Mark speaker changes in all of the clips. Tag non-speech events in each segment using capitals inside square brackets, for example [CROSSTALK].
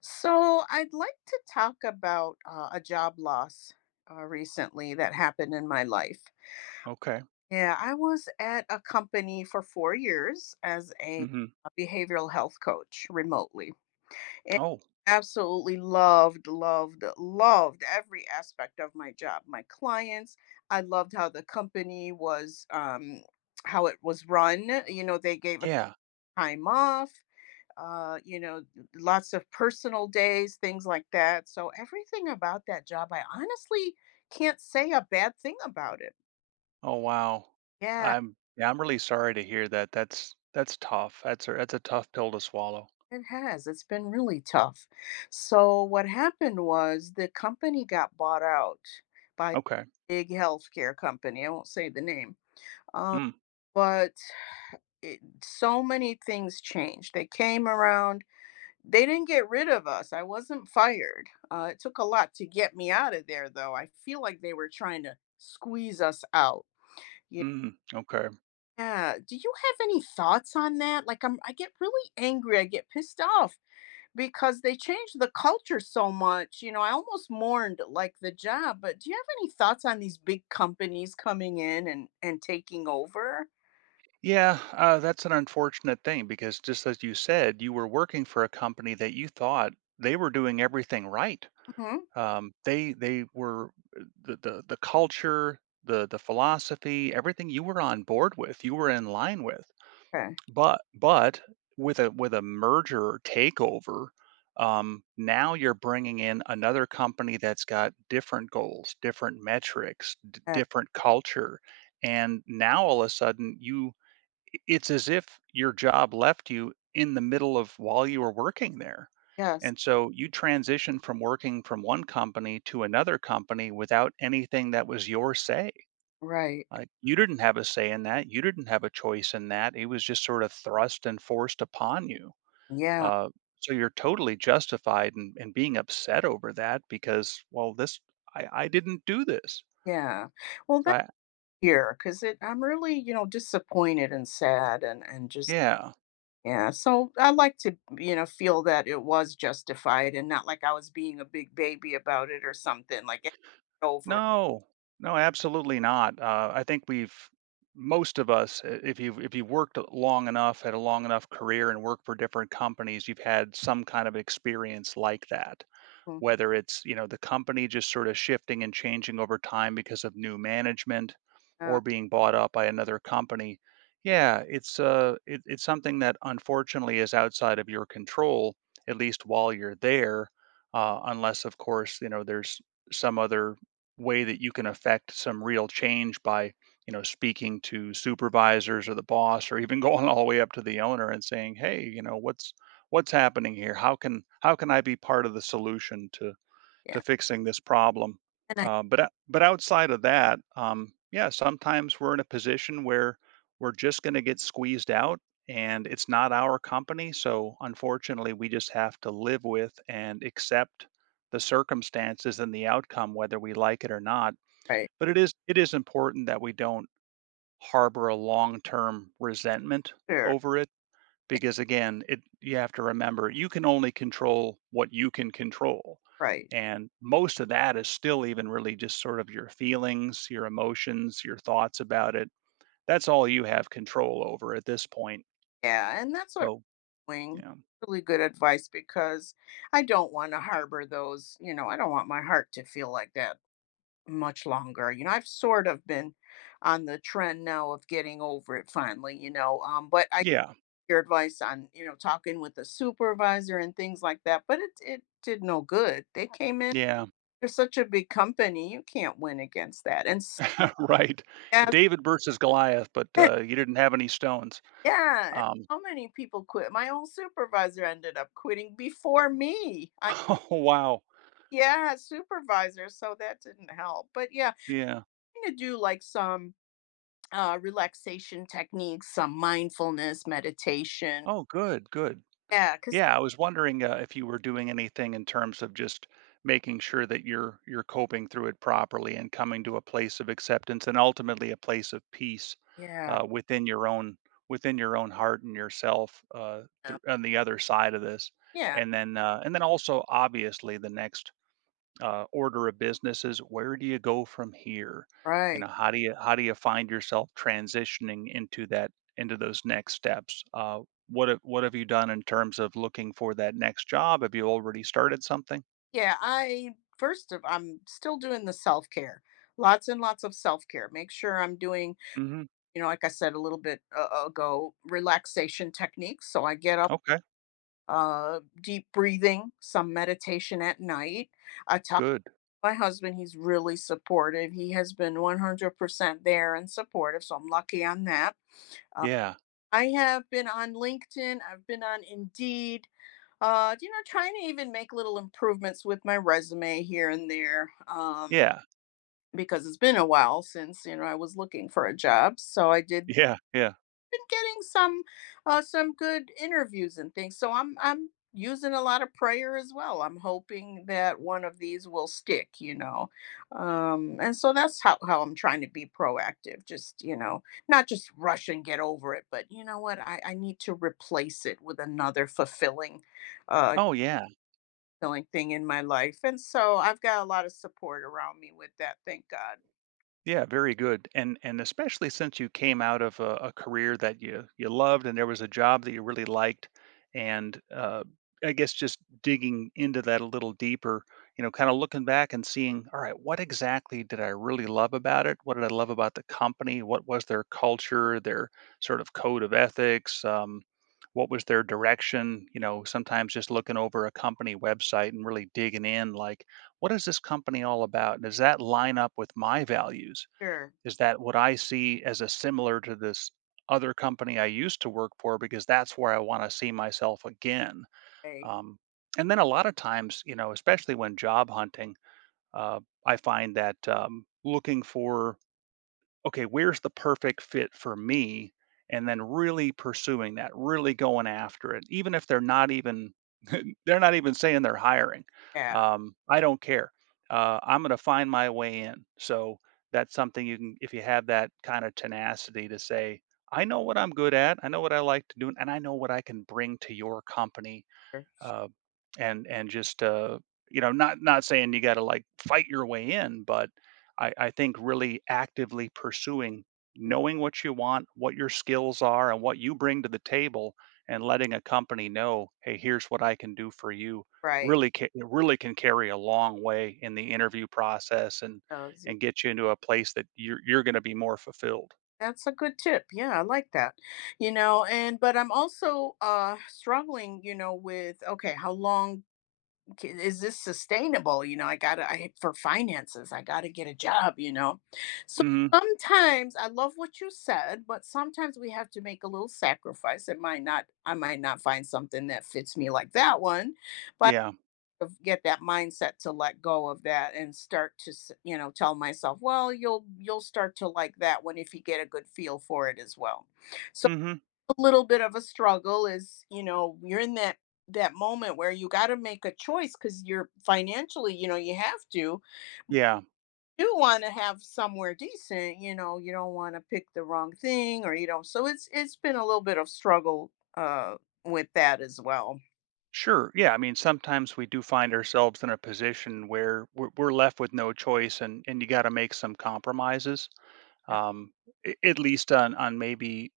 Speaker 1: So, I'd like to talk about a job loss recently that happened in my life.
Speaker 2: Okay.
Speaker 1: Yeah, I was at a company for 4 years as a
Speaker 2: Mhm.
Speaker 1: behavioral health coach remotely. And
Speaker 2: Oh,
Speaker 1: absolutely loved, loved, loved every aspect of my job, my clients. I loved how the company was, how it was run. You know, they gave us
Speaker 2: yeah.
Speaker 1: time off, uh, you know, lots of personal days, things like that. So everything about that job, I honestly can't say a bad thing about it.
Speaker 2: Oh, wow.
Speaker 1: Yeah,
Speaker 2: I'm really sorry to hear that. That's tough. That's a tough pill to swallow.
Speaker 1: it has. It's been really tough. So what happened was the company got bought out by a
Speaker 2: Okay.
Speaker 1: big healthcare company. I won't say the name. Um,
Speaker 2: Mm.
Speaker 1: but so many things changed. They came around, they didn't get rid of us. I wasn't fired. It took a lot to get me out of there, though. I feel like they were trying to squeeze us out.
Speaker 2: Mm. Okay.
Speaker 1: Yeah. Do you have any thoughts on that? Like, I get really angry. I get pissed off because they changed the culture so much. You know, I almost mourned like the job. But do you have any thoughts on these big companies coming in and taking over?
Speaker 2: Yeah, that's an unfortunate thing because just as you said, you were working for a company that you thought they were doing everything right.
Speaker 1: Hmm.
Speaker 2: They were the culture, the philosophy, everything you were on board with, you were in line with.
Speaker 1: Okay.
Speaker 2: But with a merger or takeover, now you're bringing in another company that's got different goals, different metrics,
Speaker 1: Yeah.
Speaker 2: different culture, and now all of a sudden you, it's as if your job left you in the middle of while you were working there.
Speaker 1: Yes.
Speaker 2: And so you transition from working from one company to another company without anything that was your say.
Speaker 1: Right.
Speaker 2: Like, you didn't have a say in that, you didn't have a choice in that, it was just sort of thrust and forced upon you.
Speaker 1: Yeah.
Speaker 2: Uh, so you're totally justified in being upset over that because, well, this, I didn't do this.
Speaker 1: Yeah. Well,
Speaker 2: So I.
Speaker 1: here, because it I'm really, you know, disappointed and sad and just
Speaker 2: Yeah.
Speaker 1: yeah. So I like to, you know, feel that it was justified and not like I was being a big baby about it or something. Like get over it.
Speaker 2: No. No, absolutely not. I think we've most of us, if you've worked long enough, had a long enough career and worked for different companies, you've had some kind of experience like that.
Speaker 1: Mm,
Speaker 2: Whether it's, you know, the company just sort of shifting and changing over time because of new management
Speaker 1: uh,
Speaker 2: or being bought up by another company. Yeah, it's something that unfortunately is outside of your control, at least while you're there, unless of course, you know, there's some other way that you can affect some real change by, you know, speaking to supervisors or the boss or even [LAUGHS] going all the way up to the owner and saying, hey, you know, what's happening here? How can I be part of the solution to
Speaker 1: yeah.
Speaker 2: fixing this problem?
Speaker 1: And I
Speaker 2: But but outside of that, yeah, sometimes we're in a position where we're just going to get squeezed out, and it's not our company. So unfortunately, we just have to live with and accept the circumstances and the outcome, whether we like it or not.
Speaker 1: right.
Speaker 2: But it is important that we don't harbor a long term resentment
Speaker 1: Sure.
Speaker 2: over it
Speaker 1: Yeah,
Speaker 2: because again it you have to remember you can only control what you can control,
Speaker 1: right.
Speaker 2: and most of that is still even really just sort of your feelings, your emotions, your thoughts about it. That's all you have control over at this point.
Speaker 1: Yeah. And that's what
Speaker 2: So,
Speaker 1: I'm
Speaker 2: you
Speaker 1: doing.
Speaker 2: know,
Speaker 1: Really good advice because I don't want to harbor those, you know, I don't want my heart to feel like that much longer. You know, I've sort of been on the trend now of getting over it finally, you know. But I
Speaker 2: yeah,
Speaker 1: your advice on, you know, talking with a supervisor and things like that, but it did no good. They came in,
Speaker 2: yeah.
Speaker 1: they're such a big company, you can't win against that. And s-
Speaker 2: [LAUGHS] Right.
Speaker 1: as,
Speaker 2: David versus Goliath, but
Speaker 1: [LAUGHS]
Speaker 2: you didn't have any stones.
Speaker 1: yeah. And
Speaker 2: um
Speaker 1: how many people quit? My own supervisor ended up quitting before me.
Speaker 2: [LAUGHS]
Speaker 1: I
Speaker 2: oh, wow.
Speaker 1: yeah, supervisor, so that didn't help. But yeah,
Speaker 2: Yeah.
Speaker 1: I to do like some relaxation techniques, some mindfulness meditation,
Speaker 2: Oh, good, good.
Speaker 1: yeah, because
Speaker 2: Yeah, I was wondering if you were doing anything in terms of just making sure that you're coping through it properly and coming to a place of acceptance and ultimately a place of peace,
Speaker 1: yeah,
Speaker 2: within your own, within your own heart and yourself,
Speaker 1: yeah,
Speaker 2: through, on the other side of this,
Speaker 1: yeah,
Speaker 2: and then also obviously the next, order of businesses, where do you go from here? You
Speaker 1: right.
Speaker 2: know, how do you find yourself transitioning into that, into those next steps? What have you done in terms of looking for that next job? Have you already started something?
Speaker 1: Yeah, I first of, I'm still doing the self-care. Lots and lots of self-care. Make sure I'm doing,
Speaker 2: Hmm.
Speaker 1: you know, like I said a little bit ago, relaxation techniques. So I get up,
Speaker 2: Okay,
Speaker 1: deep breathing, some meditation at night. I talk
Speaker 2: good.
Speaker 1: to my husband. He's really supportive. He has been 100% there and supportive. So I'm lucky on that. Uh,
Speaker 2: Yeah,
Speaker 1: I have been on LinkedIn. I've been on Indeed, you know, trying to even make little improvements with my resume here and there.
Speaker 2: yeah,
Speaker 1: Because it's been a while since, you know, I was looking for a job. So I did
Speaker 2: yeah, yeah.
Speaker 1: been getting some good interviews and things. So I'm using a lot of prayer as well. I'm hoping that one of these will stick. You know, and so that's how I'm trying to be proactive. Just, you know, not just rush and get over it, but you know what? I need to replace it with another fulfilling. Uh,
Speaker 2: Oh, yeah.
Speaker 1: Fulfilling thing in my life. And so I've got a lot of support around me with that, thank God.
Speaker 2: Yeah, very good. And especially since you came out of a career that you loved and there was a job that you really liked, and I guess just digging into that a little deeper, you know, kind of looking back and seeing, all right, what exactly did I really love about it? What did I love about the company? What was their culture, their sort of code of ethics? What was their direction? You know, sometimes just looking over a company website and really digging in, like, what is this company all about? Does that line up with my values?
Speaker 1: Sure.
Speaker 2: Is that what I see as a similar to this other company I used to work for? Because that's where I want to see myself again.
Speaker 1: Hey.
Speaker 2: Um, and then a lot of times, you know, especially when job hunting, uh, I find that looking for, okay, where's the perfect fit for me? And then really pursuing that, really going after it, even if they're not even [LAUGHS] they're not even saying they're hiring.
Speaker 1: Yeah.
Speaker 2: I don't care. I'm going to find my way in. So that's something you can, if you have that kind of tenacity to say, I know what I'm good at, I know what I like to do, and I know what I can bring to your company,
Speaker 1: Sure.
Speaker 2: uh, and just you know, not saying you got to like fight your way in, but I think really actively pursuing,
Speaker 1: Mm,
Speaker 2: knowing what you want, what your skills are, and what you bring to the table, and letting a company know, hey, here's what I can do for you.
Speaker 1: right.
Speaker 2: Really, it really can carry a long way in the interview process,
Speaker 1: So, see,
Speaker 2: and get you into a place that you're going to be more fulfilled.
Speaker 1: that's a good tip. Yeah, I like that. You know, and but I'm also struggling, you know, with okay, how long ca- is this sustainable? You know, I gotta I for finances, I gotta get a job, you know. So
Speaker 2: Hmm.
Speaker 1: sometimes I love what you said, but sometimes we have to make a little sacrifice. It might not I might not find something that fits me like that one. But
Speaker 2: Yeah.
Speaker 1: of get that mindset to let go of that and start to s- you know tell myself, well, you'll start to like that one if you get a good feel for it as well. So
Speaker 2: Hmm.
Speaker 1: a little bit of a struggle is, you know, you're in that moment where you got to make a choice because you're financially, you know, you have to,
Speaker 2: Yeah.
Speaker 1: you want to have somewhere decent, you know. You don't want to pick the wrong thing or you don't, so it's been a little bit of struggle, uh with that as well.
Speaker 2: Sure. Yeah. I mean, sometimes we do find ourselves in a position where we're left with no choice, and you got to make some compromises,
Speaker 1: Yeah,
Speaker 2: um, at least on maybe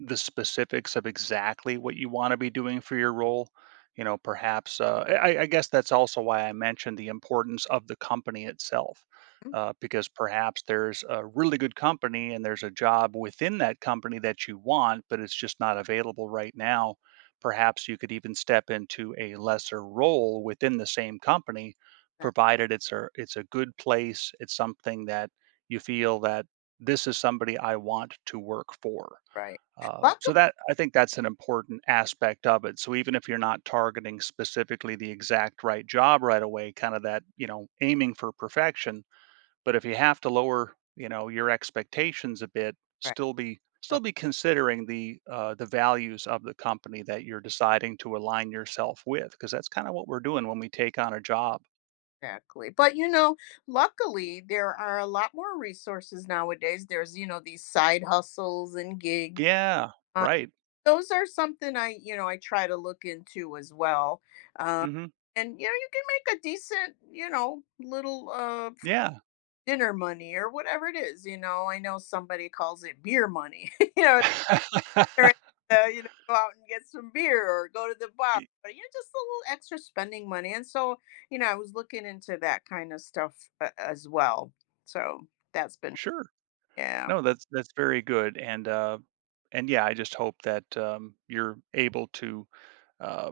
Speaker 2: the specifics of exactly what you want to be doing for your role. You know, perhaps I guess that's also why I mentioned the importance of the company itself,
Speaker 1: mm,
Speaker 2: because perhaps there's a really good company and there's a job within that company that you want, but it's just not available right now. Perhaps you could even step into a lesser role within the same company,
Speaker 1: that's
Speaker 2: provided it's a good place. It's something that you feel that this is somebody I want to work for.
Speaker 1: right,
Speaker 2: So
Speaker 1: luckily,
Speaker 2: that, I think that's an important aspect of it. So even if you're not targeting specifically the exact right job right away, kind of that, you know, aiming for perfection, but if you have to lower, you know, your expectations a bit,
Speaker 1: right, so
Speaker 2: still be considering the values of the company that you're deciding to align yourself with, because that's kind of what we're doing when we take on a job.
Speaker 1: exactly. But you know, luckily there are a lot more resources nowadays. There's, you know, these side hustles and gigs.
Speaker 2: Yeah,
Speaker 1: Uh,
Speaker 2: right.
Speaker 1: those are something I, you know, I try to look into as well. Uh,
Speaker 2: Hmm.
Speaker 1: and you know, you can make a decent, you know, little
Speaker 2: Yeah.
Speaker 1: dinner money or whatever it is, you know. I know somebody calls it beer money. [LAUGHS] You know, or,
Speaker 2: [LAUGHS]
Speaker 1: you know, go out and get some beer or go to the bar.
Speaker 2: Y-
Speaker 1: But you know, just a little extra spending money. And so, you know, I was looking into that kind of stuff, as well. So that's been,
Speaker 2: sure.
Speaker 1: yeah,
Speaker 2: No, that's very good, and yeah, I just hope that, you're able to, uh,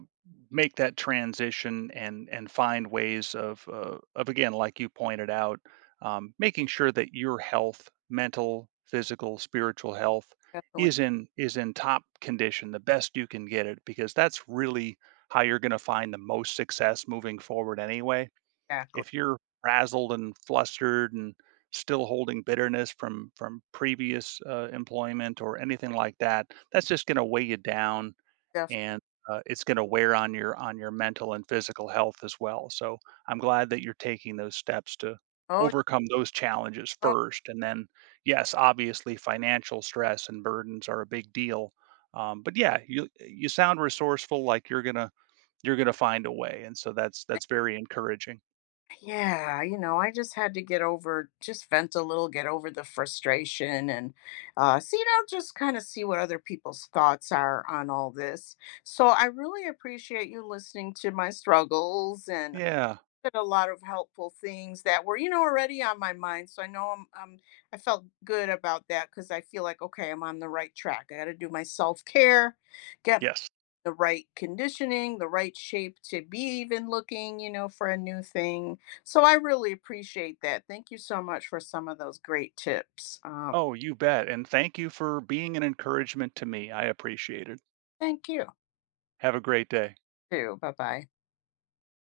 Speaker 2: make that transition and find ways of, of, again, like you pointed out, making sure that your health, mental, physical, spiritual health
Speaker 1: definitely,
Speaker 2: is in top condition, the best you can get it, because that's really how you're gonna find the most success moving forward anyway.
Speaker 1: exactly,
Speaker 2: If you're frazzled and flustered and still holding bitterness from previous employment or anything like that, that's just going to weigh you down,
Speaker 1: definitely.
Speaker 2: and it's going to wear on your mental and physical health as well. So I'm glad that you're taking those steps to
Speaker 1: Oh,
Speaker 2: overcome those challenges
Speaker 1: oh,
Speaker 2: first, and then yes, obviously financial stress and burdens are a big deal. But yeah, you sound resourceful, like you're gonna find a way, and so that's very encouraging.
Speaker 1: yeah. You know, I just had to get over, just vent a little, get over the frustration, and see, you know, just kind of see what other people's thoughts are on all this. So I really appreciate you listening to my struggles and
Speaker 2: Yeah.
Speaker 1: did a lot of helpful things that were, you know, already on my mind. So I know I'm, I felt good about that because I feel like, okay, I'm on the right track. I got to do my self care, get
Speaker 2: Yes.
Speaker 1: the right conditioning, the right shape to be even looking, you know, for a new thing. So I really appreciate that. Thank you so much for some of those great tips.
Speaker 2: Oh, you bet. And thank you for being an encouragement to me. I appreciate it.
Speaker 1: Thank you
Speaker 2: Have a great day.
Speaker 1: too. Bye bye.